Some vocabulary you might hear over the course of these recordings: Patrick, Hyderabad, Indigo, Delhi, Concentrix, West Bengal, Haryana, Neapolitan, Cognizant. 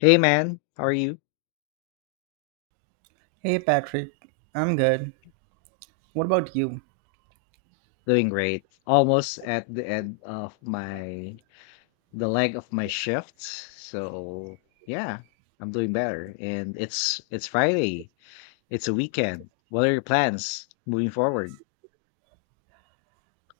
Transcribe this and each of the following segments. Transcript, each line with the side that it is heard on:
left: Hey man, how are you?
right: Hey Patrick, I'm good. What about you?
left: Doing great. Almost at the end of my the leg of my shift. So yeah, I'm doing better. And it's Friday. It's a weekend. What are your plans moving forward?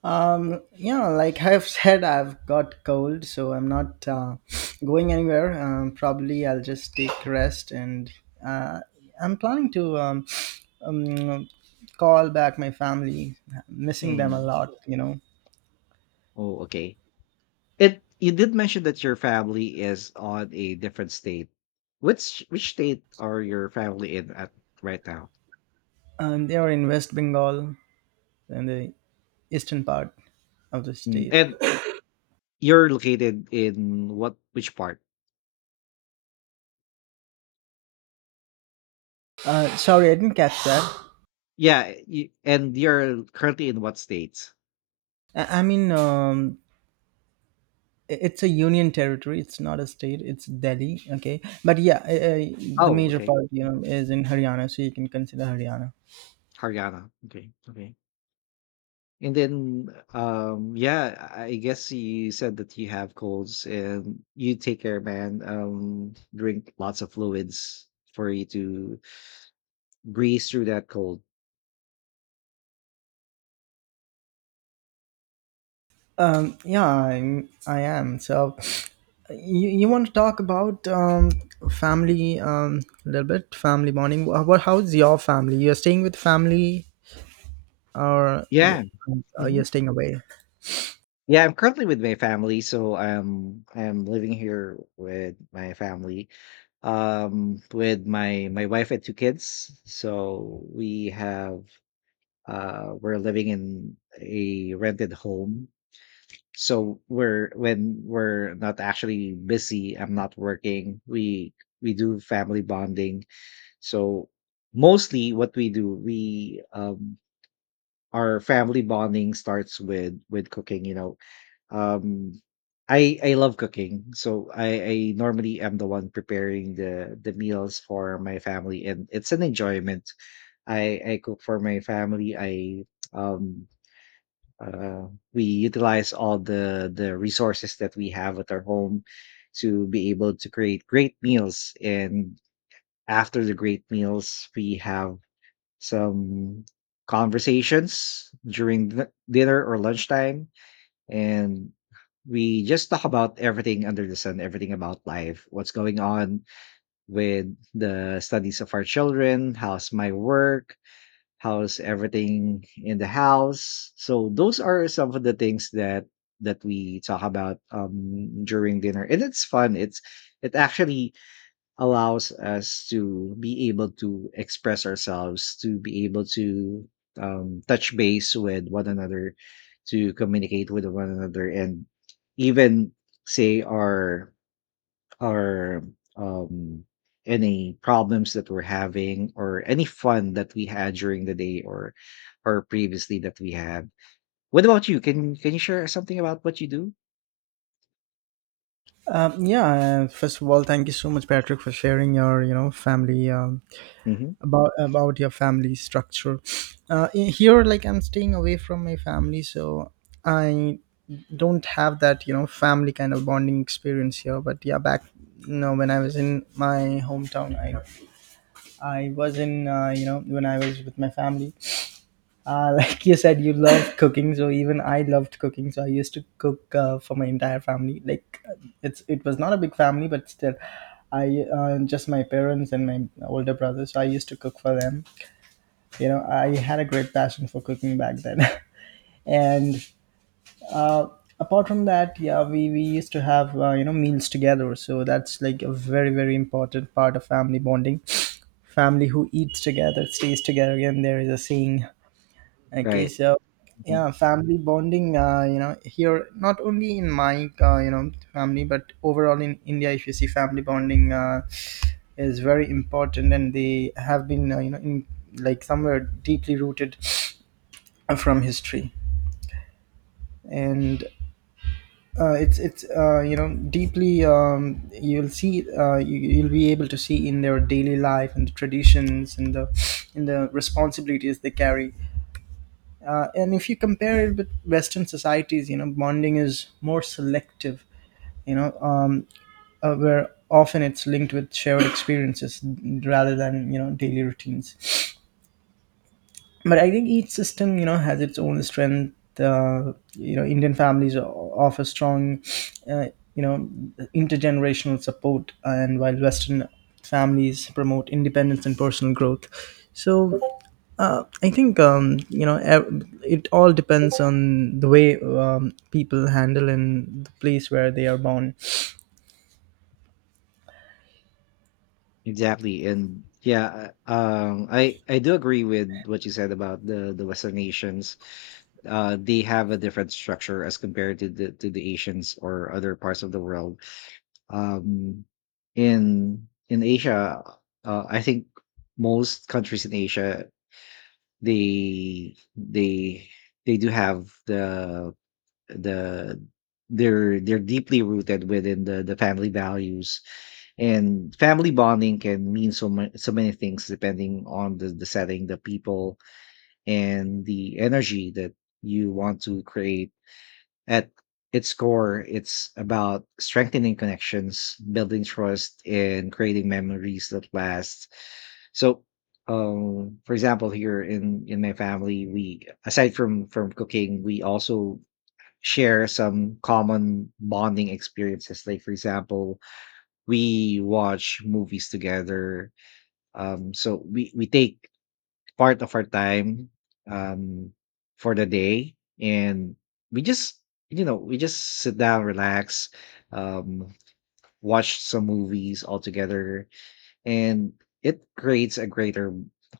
right: Yeah, like I've said, I've got cold, so I'm not going anywhere. Probably I'll just take rest, and uh, I'm planning to um, call back my family. Missing them a
left: Mm.
right: lot, you know.
left: Oh, okay. It you did mention that your family is on a different state. Which state are your family in at right now?
right: They are in West Bengal, in the eastern part of the
left: Mm.
right: state.
left: And you're located in what which part?
right: Sorry, I didn't catch that.
left: Yeah, you, and you're currently in what states?
right: I mean, it's a union territory, it's not a state, it's Delhi. Okay, but yeah, the
left: Oh,
right: major
left: okay.
right: part, you know, is in Haryana, so you can consider Haryana.
left: Haryana. Okay, okay. And then, yeah, I guess you said that you have colds and you take care, man. Drink lots of fluids for you to breeze through that cold.
right: Yeah, I am so you want to talk about family, a little bit family bonding. What how's your family? You're staying with family, or
left: Yeah. hmm
right: you're staying away?
left: Yeah, I'm currently with my family, so I'm living here with my family, with my wife and two kids. So we have we're living in a rented home, so we're when we're not actually busy, I'm not working, we do family bonding. So mostly what we do, we our family bonding starts with cooking, um I love cooking, so I normally am the one preparing the meals for my family, and it's an enjoyment. I cook for my family. I um uh, we utilize all the resources that we have at our home to be able to create great meals. And after the great meals, we have some conversations during the dinner or lunchtime. And we just talk about everything under the sun, everything about life, what's going on with the studies of our children, how's my work, how's everything in the house. So those are some of the things that we talk about during dinner, and it's fun. It's it actually allows us to be able to express ourselves, to be able to touch base with one another, to communicate with one another, and even say our or um, any problems that we're having or any fun that we had during the day, or previously that we had. What about you? Can you share something about what you do?
right: Yeah, first of all, thank you so much, Patrick, for sharing your, you know, family,
left: Hmm
right: about your family structure. In here, like, I'm staying away from my family, so I don't have that, you know, family kind of bonding experience here. But yeah, back, you know, when I was in my hometown, I was in, you know, when I was with my family, like you said, you love cooking, so even I loved cooking. So I used to cook, for my entire family. Like, it was not a big family, but still, I, just my parents and my older brother, so I used to cook for them. You know, I had a great passion for cooking back then. And uh, apart from that, yeah, we used to have, you know, meals together. So that's like a very, very important part of family bonding. Family who eats together stays together, again, there is a saying. Okay,
left: Right.
right: so
left: Mhm.
right: yeah, family bonding, you know, here, not only in my, you know, family, but overall in India, if you see, family bonding, is very important, and they have been, you know, in like somewhere deeply rooted from history. And it's you know, deeply, you'll see, you'll be able to see in their daily life and the traditions and the, in the responsibilities they carry. And if you compare it with western societies, you know, bonding is more selective. You know, where often it's linked with shared experiences rather than, you know, daily routines. But I think each system, you know, has its own strength. You know, Indian families offer strong, uh, you know, intergenerational support, and while western families promote independence and personal growth. So I think, you know, it all depends on the way, people handle in the place where they are born.
left: Exactly. And yeah, I do agree with what you said about the Western nations. They have a different structure as compared to the Asians or other parts of the world. um in Asia, I think most countries in Asia, they they they do have the they're deeply rooted within the family values. And family bonding can mean so much, so many things depending on the setting, the people, and the energy that you want to create. At its core, it's about strengthening connections, building trust, and creating memories that last. So, for example, here in my family, we, aside from cooking, we also share some common bonding experiences. Like, for example, we watch movies together. So we take part of our time um for the day, and we just we just sit down, relax, um watch some movies all together, and it creates a greater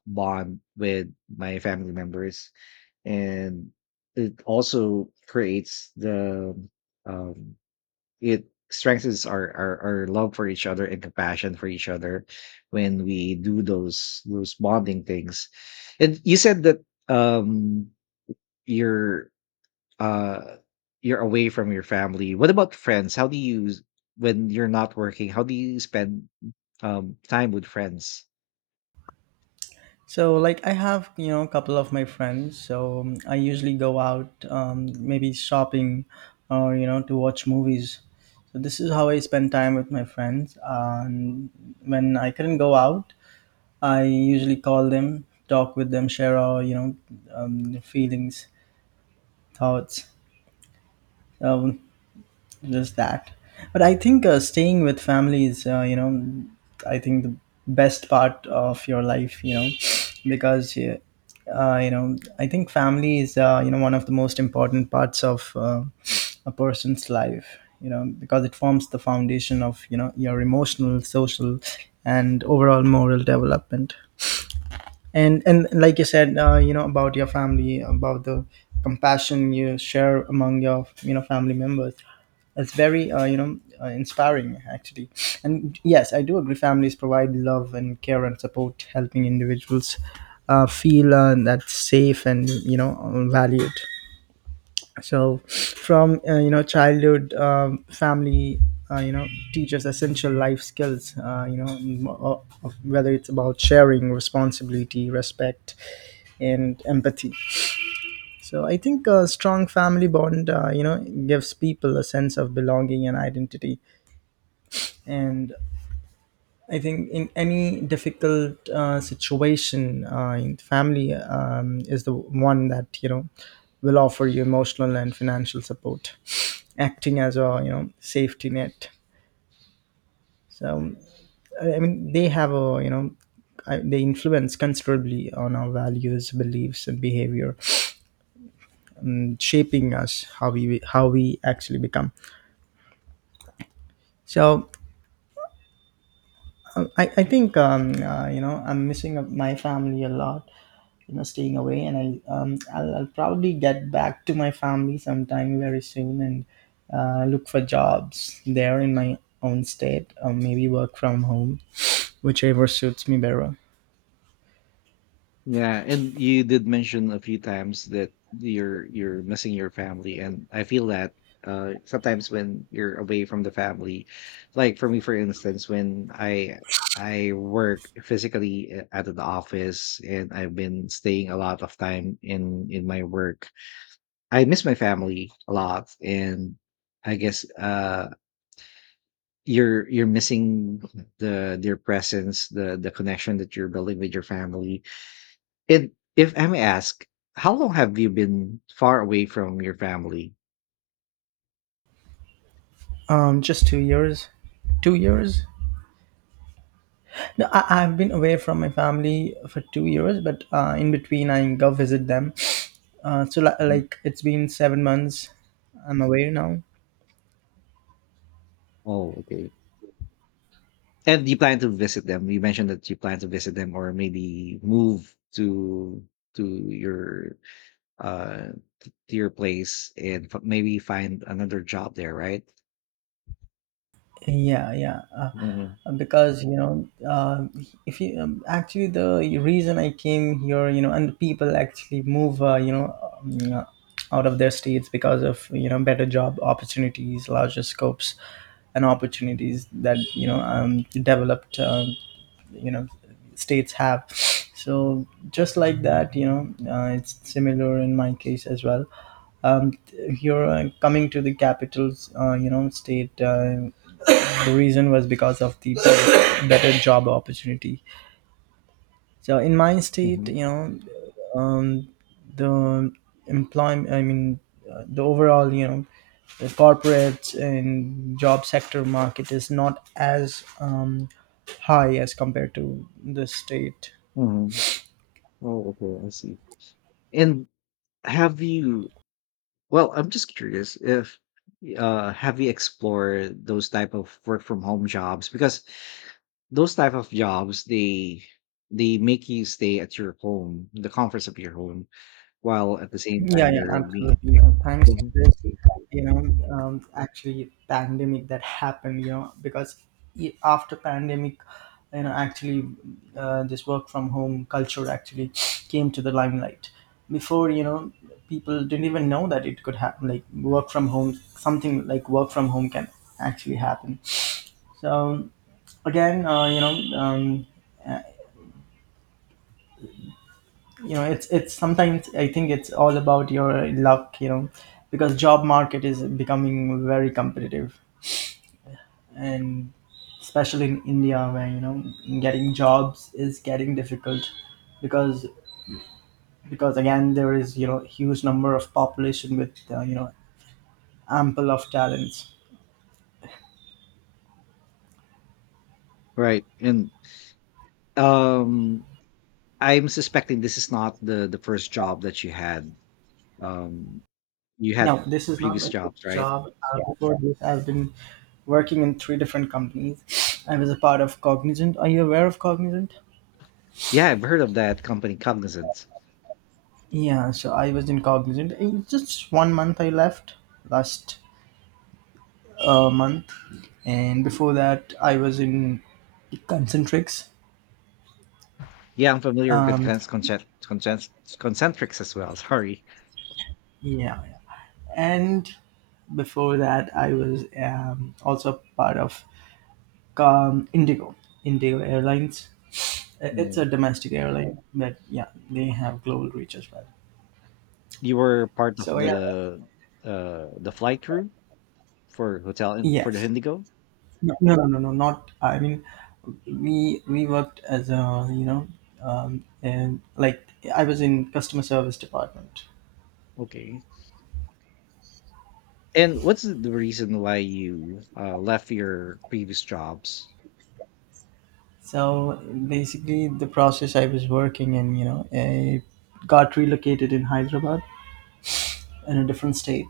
left: bond with my family members. And it also creates the um it strengthens our love for each other and compassion for each other when we do those bonding things. And you said that you're uh you're away from your family. What about friends? How do you when you're not working, how do you spend time with friends?
right: So, like, I have, you know, a couple of my friends. So, I usually go out, maybe shopping or, you know, to watch movies. So, this is how I spend time with my friends. And when I couldn't go out, I usually call them, talk with them, share our, you know, feelings, thoughts. Um, just that. But I think, staying with family is, you know, I think the best part of your life, you know. Because you know, I think family is, you know, one of the most important parts of, a person's life, you know, because it forms the foundation of, you know, your emotional, social, and overall moral development. And like you said, you know, about your family, about the compassion you share among your, you know, family members, it's very, you know, inspiring, actually. And yes, I do agree, families provide love and care and support, helping individuals, feel, that safe and, you know, valued. So from, you know, childhood, family, you know, teaches essential life skills, you know, whether it's about sharing responsibility, respect, and empathy. So I think a strong family bond, you know, gives people a sense of belonging and identity. And I think in any difficult, situation, in family, is the one that, you know, will offer you emotional and financial support, acting as a, you know, safety net. So I mean, they have a, you know, they influence considerably on our values, beliefs, and behavior, shaping us how we actually become. So I think, you know, I'm missing my family a lot, you know, staying away. And I, I'll probably get back to my family sometime very soon, and look for jobs there in my own state, or maybe work from home, whichever suits me better.
left: Yeah, and you did mention a few times that you're missing your family, and I feel that sometimes when you're away from the family, like for me, for instance, when I work physically a- at the office and I've been staying a lot of time in my work, I miss my family a lot. And I guess you're missing their presence, the connection that you're building with your family. And if I may ask, how long have you been far away from your family?
right: Just 2 years, two years no I've been away from my family for 2 years, but in between I go visit them.
left: Mhm.
right: Like, it's been 7 months I'm away now.
left: Oh, okay. And do you plan to visit them? You mentioned that you plan to visit them, or maybe move to to your uh to your place and f- maybe find another job there, right?
right: Yeah, yeah.
left: hmm
right: Because you know, if you, actually the reason I came here, you know, and people actually move, you know, um, uh, out of their states because of, you know, better job opportunities, larger scopes, and opportunities that, you know, developed, you know, states have. So just like that, you know, it's similar in my case as well. Um, you're, coming to the capitals, you know, state. The reason was because of the better job opportunity. So in my state, you
left: hmm
right: know, um, the employment, I mean, the overall, you know, the corporate and job sector market is not as, high as compared to the state.
left: hmm Oh, okay. I see. And have you, well, I'm just curious if have you explored those type of work from home jobs? Because those type of jobs, they make you stay at your home, the comforts of your home, while at the same
right: Yeah,
left: time
right: yeah,
left: you're being
right: absolutely.
left: yeah.
right: And thanks to
left: Mhm.
right: this, you know, actually pandemic that happened, you know, because after pandemic, you know, actually, this work from home culture actually came to the limelight. Before, you know, people didn't even know that it could happen. Like work from home, something like work from home can actually happen. So again, you know, you know, it's sometimes, I think it's all about your luck, you know, because job market is becoming very competitive. And especially in India, where, you know, getting jobs is getting difficult, because again, there is, you know, huge number of population with, you know, ample of talents.
left: Right. And um I'm suspecting this is not the first job that you had. um you had
right: Now, this is not
left: Previous
right: my
left: jobs,
right: first
left: right?
right: job. Before this, I've been working in three different companies. I was a part of Cognizant. Are you aware of Cognizant?
left: Yeah, I've heard of that company, Cognizant.
right: Yeah, so I was in Cognizant. In just one month I left last, month, and before that I was in Concentrix.
left: Yeah, I'm familiar with
right: Um,
left: concentrics as well, sorry.
right: yeah, yeah. And before that I was, also part of, Indigo, Indigo Airlines. It's
left: Mm.
right: a domestic airline, but yeah, they have global reach as well.
left: You were part of
right: So yeah,
left: the flight crew for hotel for the
right: yes,
left: Indigo?
right: no, not. I mean, we worked as a, you know, and like, I was in customer service department.
left: Okay. And what's the reason why you left your previous jobs?
right: So basically, the process I was working in, you know, I got relocated in Hyderabad, in a different state.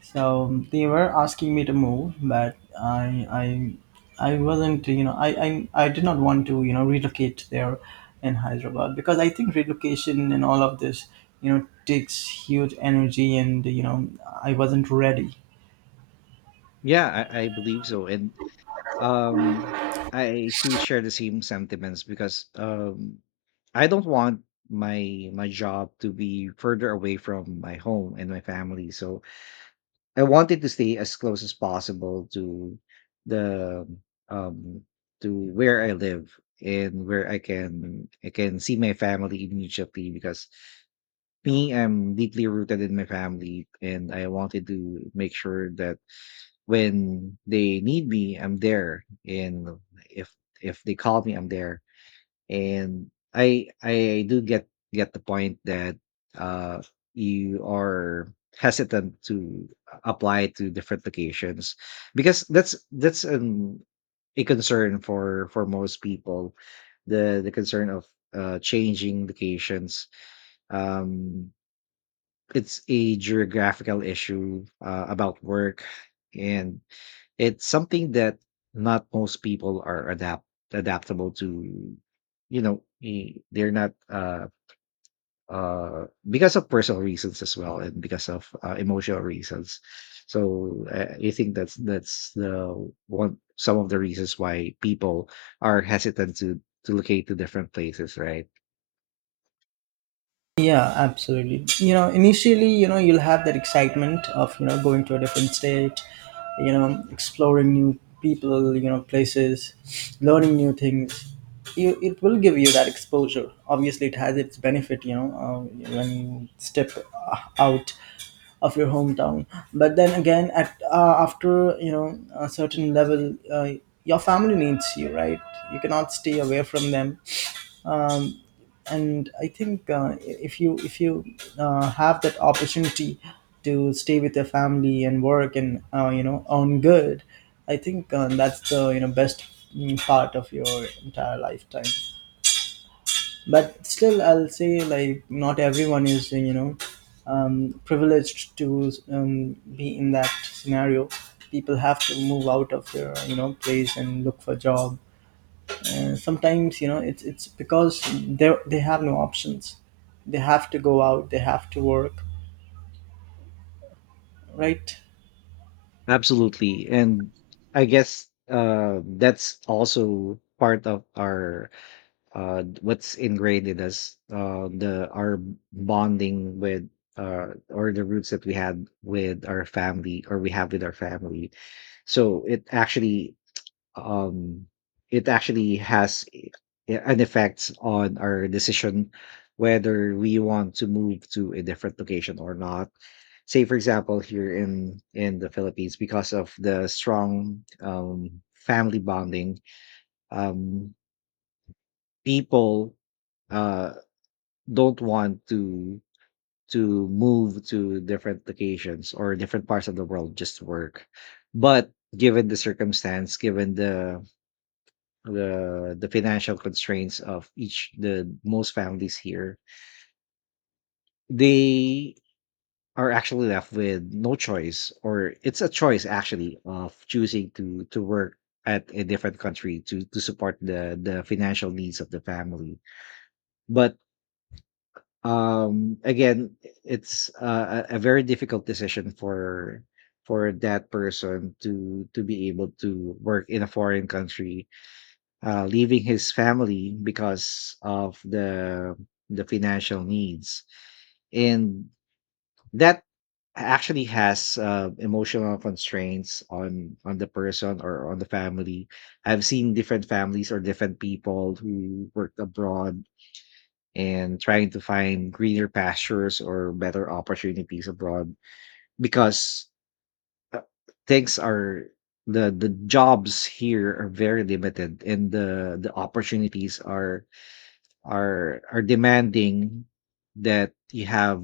right: So they were asking me to move, but I wasn't, you know, I did not want to, you know, relocate there in Hyderabad, because I think relocation and all of this, you know, takes huge energy, and you know, I wasn't ready.
left: Yeah, I believe so. And um, I too share the same sentiments because I don't want my job to be further away from my home and my family. So I wanted to stay as close as possible to the um to where I live and where I can see my family immediately. Because me, I'm deeply rooted in my family, and I wanted to make sure that when they need me, I'm there. And if if they call me, I'm there. And I do get the point that uh you are hesitant to apply to different locations, because that's an a concern for most people, the concern of changing locations. um it's a geographical issue about work, and it's something that not most people are adaptable to, you know. They're not uh because of personal reasons as well, and because of emotional reasons. So I think that's the one some of the reasons why people are hesitant to locate to different places, right?
right: Yeah, absolutely. You know, initially, you know, you'll have that excitement of, you know, going to a different state, you know, exploring new people, you know, places, learning new things. You, it will give you that exposure. Obviously, it has its benefit, you know, when you step out of your hometown. But then again, at after, you know, a certain level, your family needs you, right? You cannot stay away from them. And I think, if you, have that opportunity to stay with your family and work and, you know, earn good, I think, that's the, you know, best, part of your entire lifetime. But still, I'll say, like, not everyone is, you know, privileged to, be in that scenario. People have to move out of their, you know, place and look for job. Sometimes, you know, it's because they have no options. They have to go out. They have to work, right?
left: Absolutely. And I guess that's also part of our what's ingrained in us, the our bonding with or the roots that we had with our family, or we have with our family. So um it actually has I- an effect on our decision whether we want to move to a different location or not. Say for example, here in the Philippines, because of the strong family bonding, um people uh don't want to move to different locations or different parts of the world just to work. But given the circumstance, given the the financial constraints of each the most families here, they are actually left with no choice, or it's a choice actually of choosing to work at a different country to support the financial needs of the family. But again, it's a very difficult decision for that person to be able to work in a foreign country, leaving his family because of the financial needs. And that actually has emotional constraints on the person or on the family. I've seen different families or different people who worked abroad and trying to find greener pastures or better opportunities abroad, because uh, things are the jobs here are very limited, and the opportunities are are demanding that you have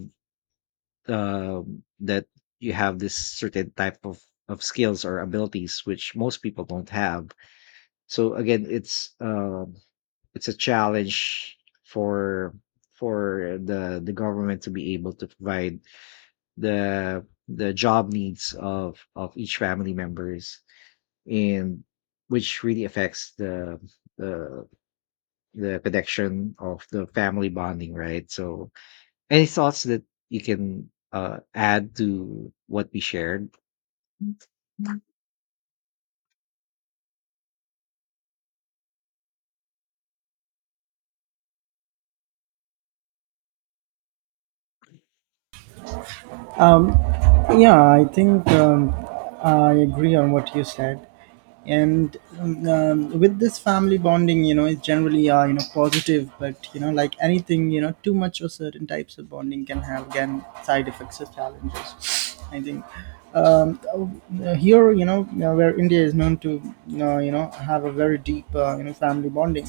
left: that you have this certain type of skills or abilities which most people don't have. So again, it's a challenge for the government to be able to provide the job needs of each family members, and which really affects the the connection of the family bonding, right? So any thoughts that you can add to what we shared?
right: Um, yeah, I think, I agree on what you said. And With this family bonding, you know, is generally you know, positive, but you know, like anything, you know, too much or certain types of bonding can have, again, side effects or challenges I think um, Here, you know, where India is known to you know, have a very deep you know, family bonding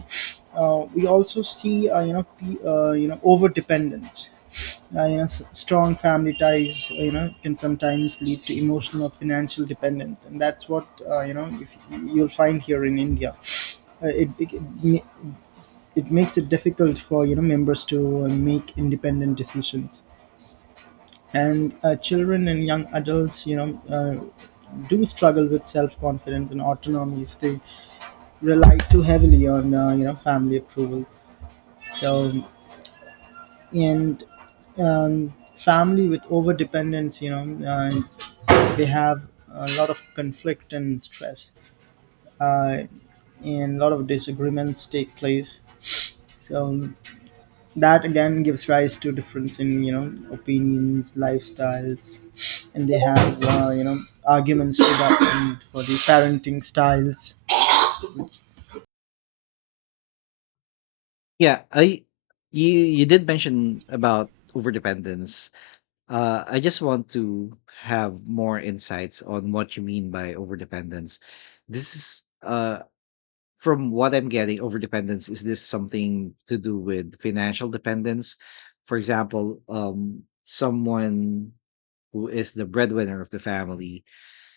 right: uh, we also see you know, you know, over dependence. You know, strong family ties, you know, can sometimes lead to emotional or financial dependence, and that's what you know, if you'll find here in India. uh, it, it it ma- it makes it difficult for, you know, members to make independent decisions. And children and young adults uh, do struggle with self-confidence and autonomy if they rely too heavily on you know, family approval. So and family with over dependence, you know uh, they have a lot of conflict and stress uh, and a lot of disagreements take place. So that, again, gives rise to difference in, you know, opinions, lifestyles, and they have you know, arguments to that end for the parenting styles.
left: Yeah, I you you did mention about overdependence. I just want to have more insights on what you mean by overdependence. This is from what I'm getting, overdependence is this something to do with financial dependence? For example, someone who is the breadwinner of the family,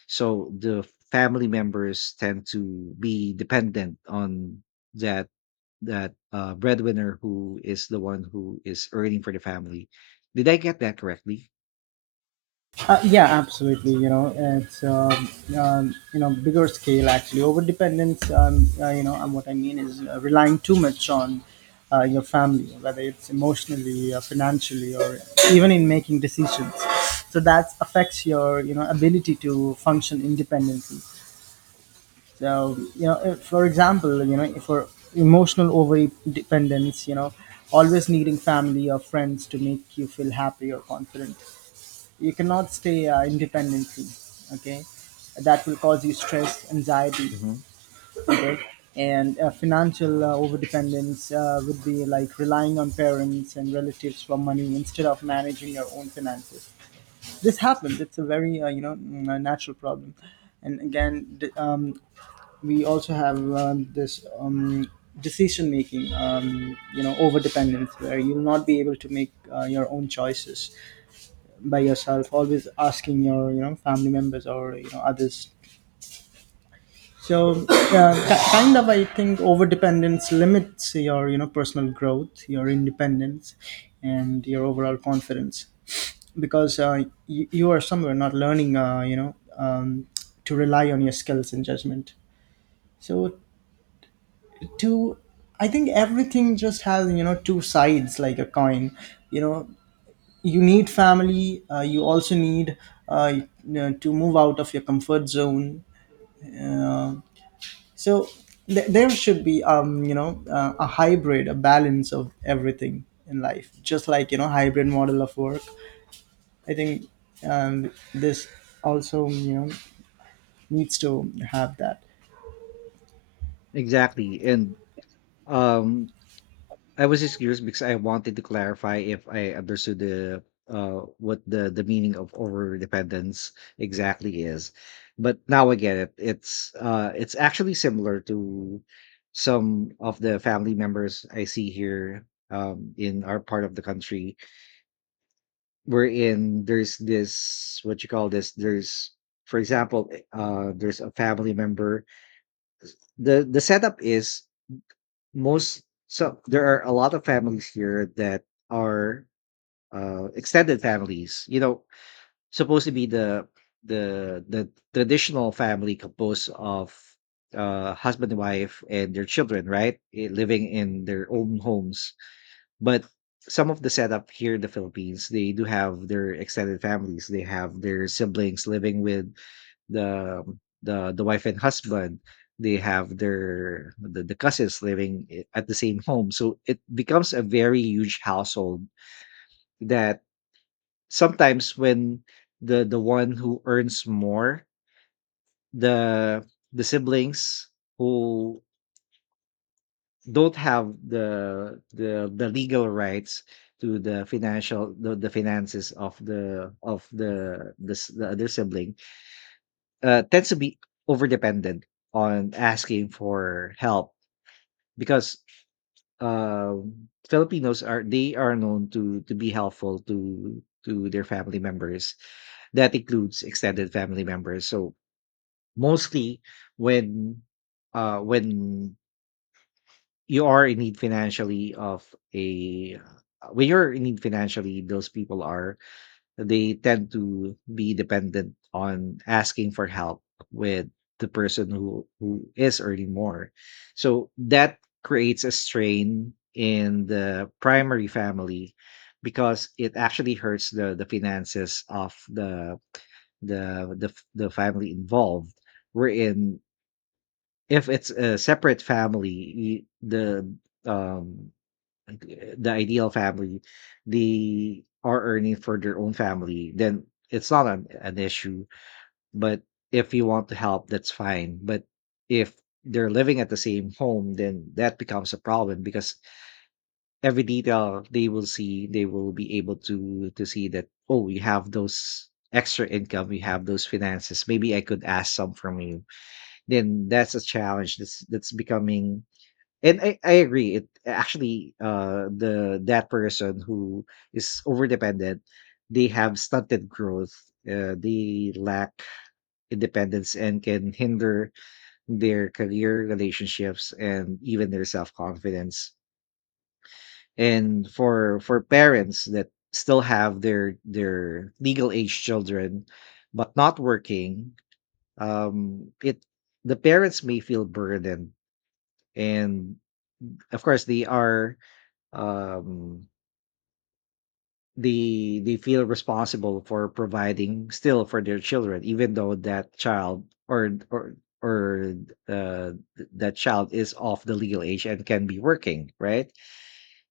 left: so the family members tend to be dependent on that that breadwinner who is the one who is earning for the family. Did I get that correctly?
right: Yeah, absolutely. You know, it's you know, bigger scale, actually. Overdependence. You know, and what I mean is relying too much on your family, whether it's emotionally, financially, or even in making decisions. So that affects your, you know, ability to function independently. So you know, if, for example, you know, if for emotional over dependence, you know, always needing family or friends to make you feel happy or confident, you cannot stay independently. Okay, that will cause you stress, anxiety.
left: Hmm
right: Okay. And financial overdependence would be like relying on parents and relatives for money instead of managing your own finances. This happens. It's a very you know, a natural problem. And again, we also have this, decision making, you know, overdependence, where you'll not be able to make your own choices by yourself, always asking your, you know, family members or, you know, others. So yeah, kind of, I think over dependence limits your, you know, personal growth, your independence, and your overall confidence, because you are somewhere not learning, you know, to rely on your skills and judgment. So, to, I think everything just has, you know, two sides like a coin. You know, you need family. You also need you know, to move out of your comfort zone uh, so there should be, you know, a hybrid, a balance of everything in life, just like, you know, hybrid model of work. I think this also, you know, needs to have that.
left: Exactly. And um, I was just curious because I wanted to clarify if I understood the what the meaning of over dependence exactly is. But now I get it. It's actually similar to some of the family members I see here in our part of the country, wherein there's this what you call this, there's for example there's a family member, the setup is most so there are a lot of families here that are extended families. Supposed to be the the traditional family composed of husband and wife and their children, right, living in their own homes. But some of the setup here in the Philippines, they do have their extended families. They have their siblings living with the the wife and husband. They have the cousins living at the same home. So it becomes a very huge household that sometimes when the one who earns more the siblings who don't have the legal rights to the financial the finances of the other sibling tends to be over dependent on asking for help because um filipinos are known to be helpful to their family members. That includes extended family members. So mostly when uh when you are in need financially of a when you're in need financially, those people are they tend to be dependent on asking for help with the person who is earning more. So that creates a strain in the primary family because it actually hurts the finances of the the, the family involved, wherein if it's a separate family, the um like, the ideal family, they are earning for their own family, then it's not an, an issue. But if you want to help, that's fine. But if they're living at the same home, then that becomes a problem because every detail they will see, they will be able to see that, oh, we have those extra income, we have those finances. Maybe I could ask some from you. Then that's a challenge that's becoming. And I agree. It actually the that person who is over dependent, they have stunted growth. They lack independence and can hinder their career, relationships, and even their self-confidence. And for parents that still have their legal age children but not working, it the parents may feel burdened. And of course they are, um they feel responsible for providing still for their children, even though that child or uh, that child is of the legal age and can be working, right,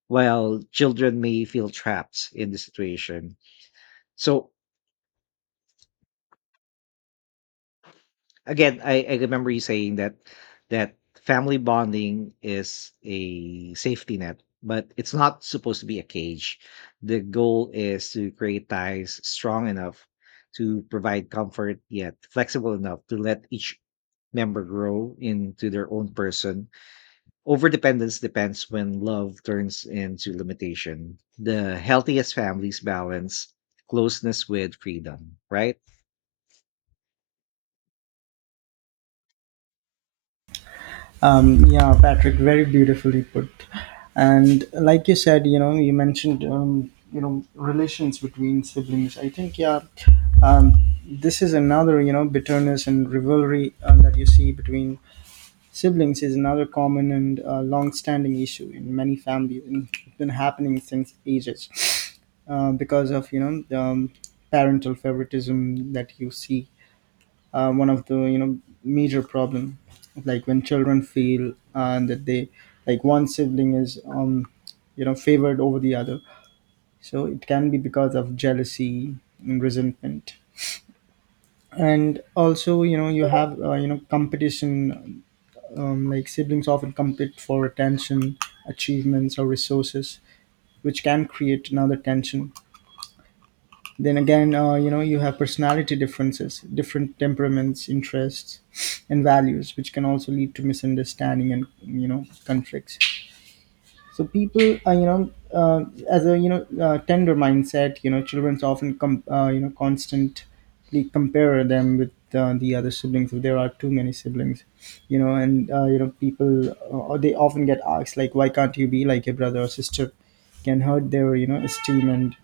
left: while children may feel trapped in the situation. So again, I remember you saying that that family bonding is a safety net, but it's not supposed to be a cage. The goal is to create ties strong enough to provide comfort, yet flexible enough to let each member grow into their own person. Overdependence depends when love turns into limitation. The healthiest families balance closeness with freedom, right?
right: Yeah, Patrick, very beautifully put. And like you said, you know, you mentioned, you know, relations between siblings. I think, yeah, um, this is another, you know, bitterness and rivalry that you see between siblings is another common and long-standing issue in many families. And it's been happening since ages because of, you know, the, parental favoritism that you see, one of the, you know, major problem. Like when children feel and that they, like one sibling is, you know, favored over the other, so it can be because of jealousy and resentment. And also, you know, you have you know, competition. Like siblings often compete for attention, achievements, or resources, which can create another tension. Then again, you know, you have personality differences, different temperaments, interests, and values, which can also lead to misunderstanding and, you know, conflicts. So people, you know, as a, you know, tender mindset, you know, children often you know, constantly compare them with the other siblings, if there are too many siblings, you know, and you know, people, they often get asked like, why can't you be like a brother or sister? Can hurt their, you know, esteem and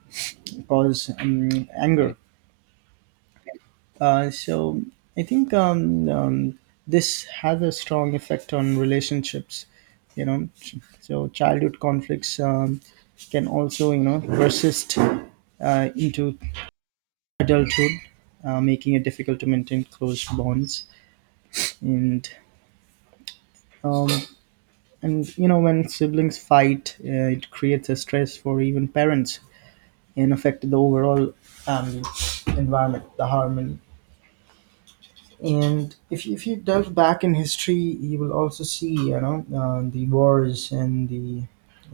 right: cause, anger.
left: Right.
right: So I think this has a strong effect on relationships. You know, so childhood conflicts can also, you know, persist into adulthood, making it difficult to maintain close bonds. And, um, and you know, when siblings fight, it creates a stress for even parents and affect the overall, um, environment, the harmony. And if you delve back in history, you will also see, you know, the wars and the, you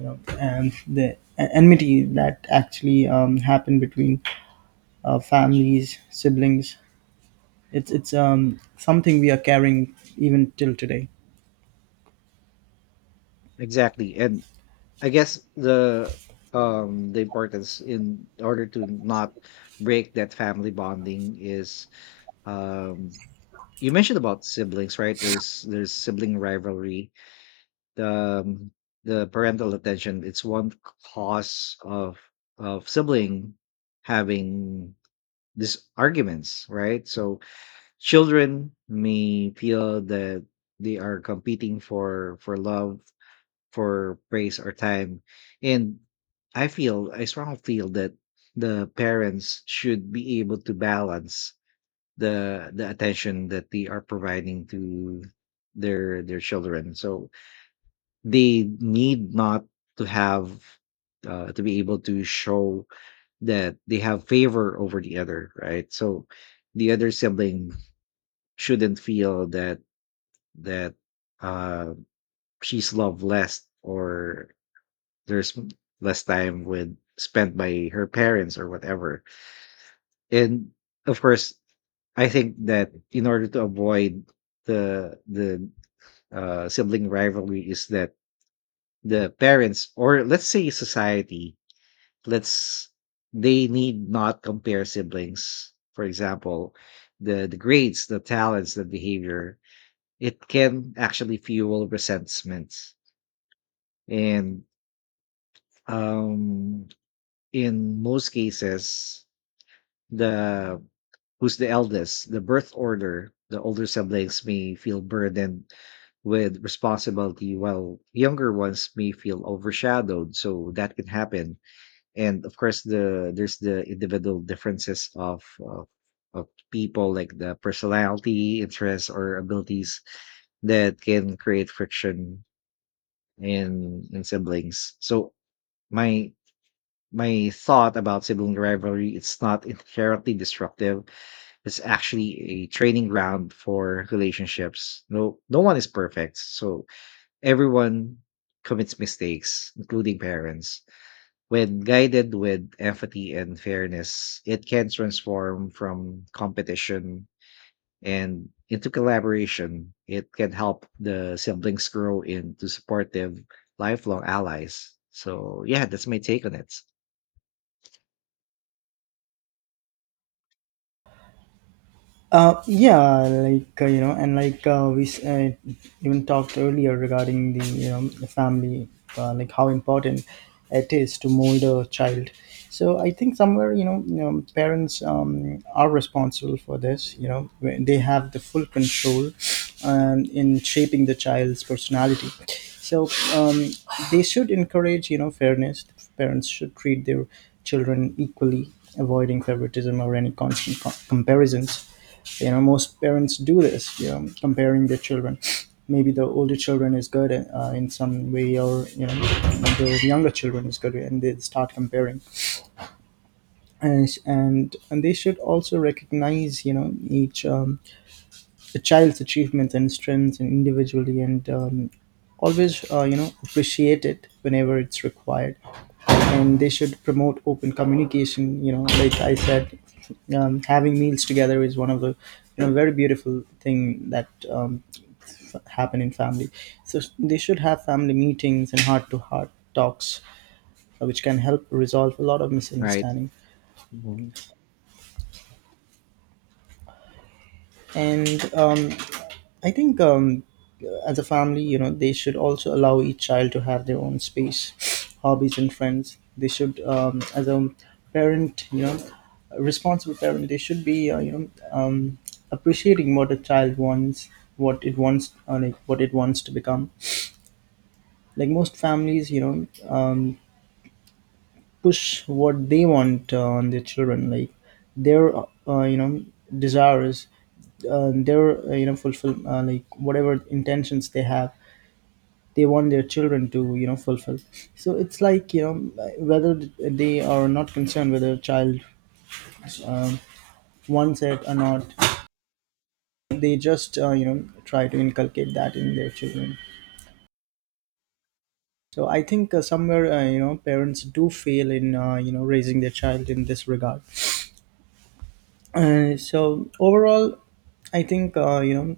right: know, and the, e, enmity that actually, happened between families, siblings. It's something we are carrying even till today.
left: Exactly. And I guess the importance in order to not break that family bonding is, um you mentioned about siblings, right? There's sibling rivalry. The um, the parental attention, it's one cause of sibling having these arguments, right? So children may feel that they are competing for love, for praise, or time. And I feel, I strongly feel that the parents should be able to balance the attention that they are providing to their children. So they need not to have to be able to show that they have favor over the other, right? So the other sibling shouldn't feel that that uh, she's loved less or there's less time with spent by her parents or whatever. And of course, I think that in order to avoid the sibling rivalry is that the parents, or let's say society, let's they need not compare siblings. For example, the grades, the talents, the behavior, it can actually fuel resentments. And um in most cases, the who's the eldest, the birth order, the older siblings may feel burdened with responsibility, while younger ones may feel overshadowed, so that can happen. And of course there's the individual differences of of people, like the personality, interests, or abilities, that can create friction in siblings. So my my thought about sibling rivalry, it's not inherently destructive, it's actually a training ground for relationships. No, no one is perfect, so everyone commits mistakes, including parents. When guided with empathy and fairness, it can transform from competition and into collaboration. It can help the siblings grow into supportive, lifelong allies. So, yeah, that's my take on it.
right: Yeah, like you know, and like even talked earlier regarding the, you know, the family, like how important it is to mold a child. So I think somewhere, you know, you know, parents are responsible for this. You know, when they have the full control in shaping the child's personality. So they should encourage, you know, fairness. Parents should treat their children equally, avoiding favoritism or any constant comparisons. You know, most parents do this, you know, comparing their children. Maybe the older children is good in some way, or you know, the younger children is good, and they start comparing, and they should also recognize, you know, each the child's achievements and strengths and individually, and always you know, appreciate it whenever it's required. And they should promote open communication, you know, like I said, having meals together is one of the, you know, very beautiful thing that, happen in family. So they should have family meetings and heart to heart talks, which can help resolve a lot of
left: Right.
right: misunderstanding.
left: Mhm.
right: And, I think as a family, you know, they should also allow each child to have their own space, hobbies, and friends. They should, as a parent, you know, a responsible parent, they should be, you know, appreciating what a child wants, what it wants, like what it wants to become. Like most families, you know, push what they want on their children. Like their, you know, desires, their you know, fulfill, like whatever intentions they have, they want their children to, you know, fulfill. So it's like, you know, whether they are not concerned whether a child um, wants it or not, they just you know, try to inculcate that in their children. So I think somewhere, you know, parents do fail in, you know, raising their child in this regard. So overall, I think, you know,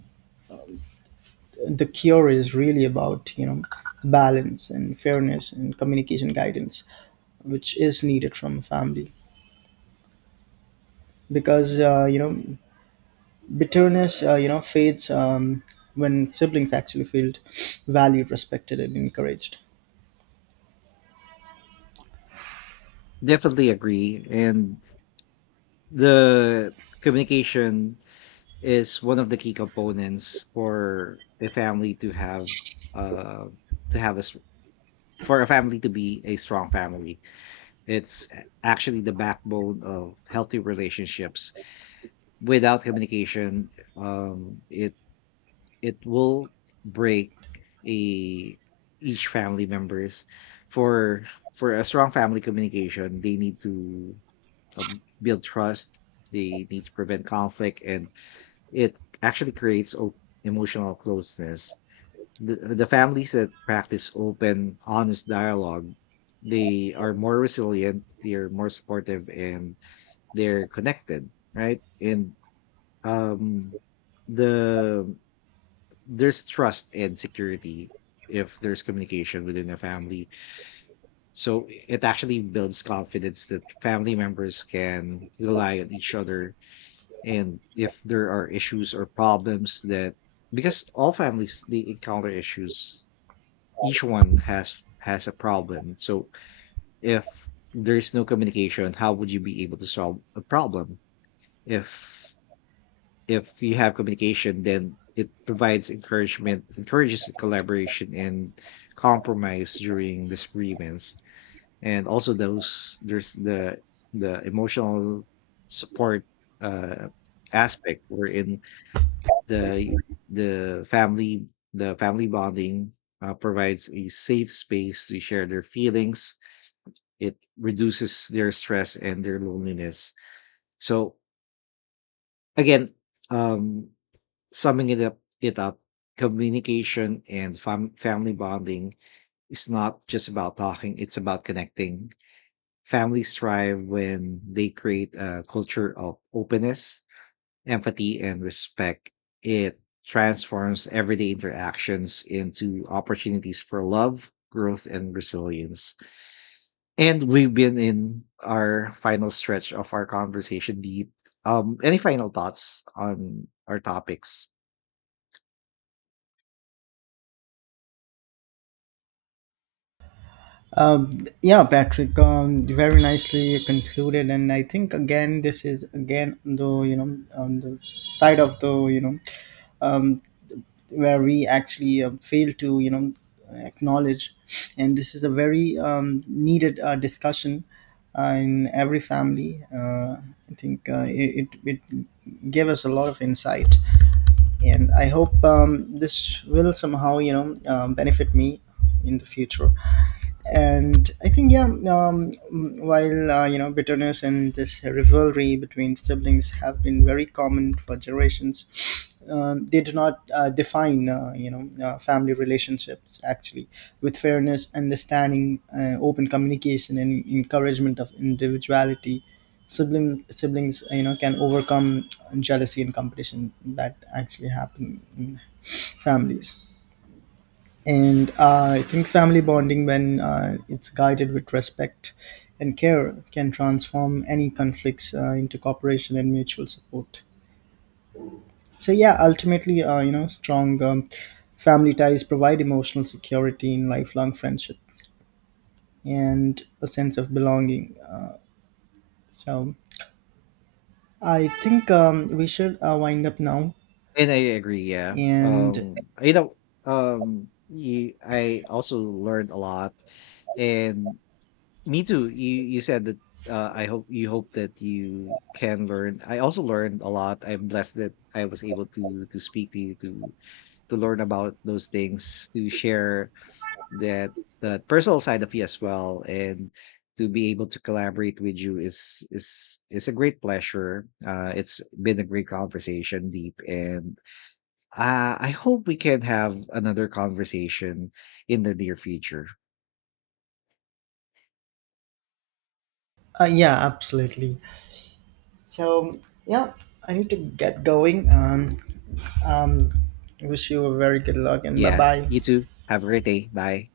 right: the cure is really about, you know, balance and fairness and communication, guidance, which is needed from a family, because you know, bitterness, you know, fades, when siblings actually feel valued, respected, and encouraged.
left: Definitely agree. And the communication is one of the key components for a family to have uh to have a s- for a family to be a strong family. It's actually the backbone of healthy relationships. Without communication, um it it will break a each family members. For a strong family communication, they need to, build trust. They need to prevent conflict, and it actually creates emotional closeness. The families that practice open, honest dialogue, they are more resilient, they are more supportive, and they're connected, right? And um, the there's trust and security if there's communication within a family. So it actually builds confidence that family members can rely on each other. And if there are issues or problems, that, because all families, they encounter issues, each one has a problem. So if there is no communication, how would you be able to solve a problem? if if you have communication, then it provides encouragement, encourages collaboration and compromise during disagreements. And also those there's the emotional support uh aspect, wherein The the family, the family bonding, provides a safe space to share their feelings. It reduces their stress and their loneliness. So again, um, summing it up, communication and family bonding is not just about talking; it's about connecting. Families thrive when they create a culture of openness, empathy, and respect. It transforms everyday interactions into opportunities for love, growth, and resilience. And we've been in our final stretch of our conversation, deep. Any final thoughts on our topics?
right: Yeah, Patrick, very nicely concluded. And I think, again, this is, again, the, you know, on the side of the, you know, where we actually fail to, you know, acknowledge. And this is a very needed discussion in every family. I think it gave us a lot of insight, and I hope this will somehow, you know, benefit me in the future. And I think, yeah, while you know, bitterness and this rivalry between siblings have been very common for generations, they do not define you know, family relationships. Actually, with fairness, understanding, open communication, and encouragement of individuality, siblings, you know, can overcome jealousy and competition that actually happen in families. And I think family bonding, when it's guided with respect and care, can transform any conflicts into cooperation and mutual support. So yeah, ultimately, you know, strong, family ties provide emotional security in lifelong friendship and a sense of belonging. So I think we should wind up now.
left: And I agree, yeah.
right: And
left: You know, I also learned a lot, and me too. You said that I hope you hope that you can learn. I also learned a lot. I'm blessed that I was able to speak to you, to learn about those things, to share that that personal side of you as well, and to be able to collaborate with you is a great pleasure. It's been a great conversation, deep, and I hope we can have another conversation in the near future.
right: yeah, absolutely. So yeah, I need to get going. Um wish you a very good luck, and bye
left: Yeah,
right: bye.
left: you too. Have a great day. Bye.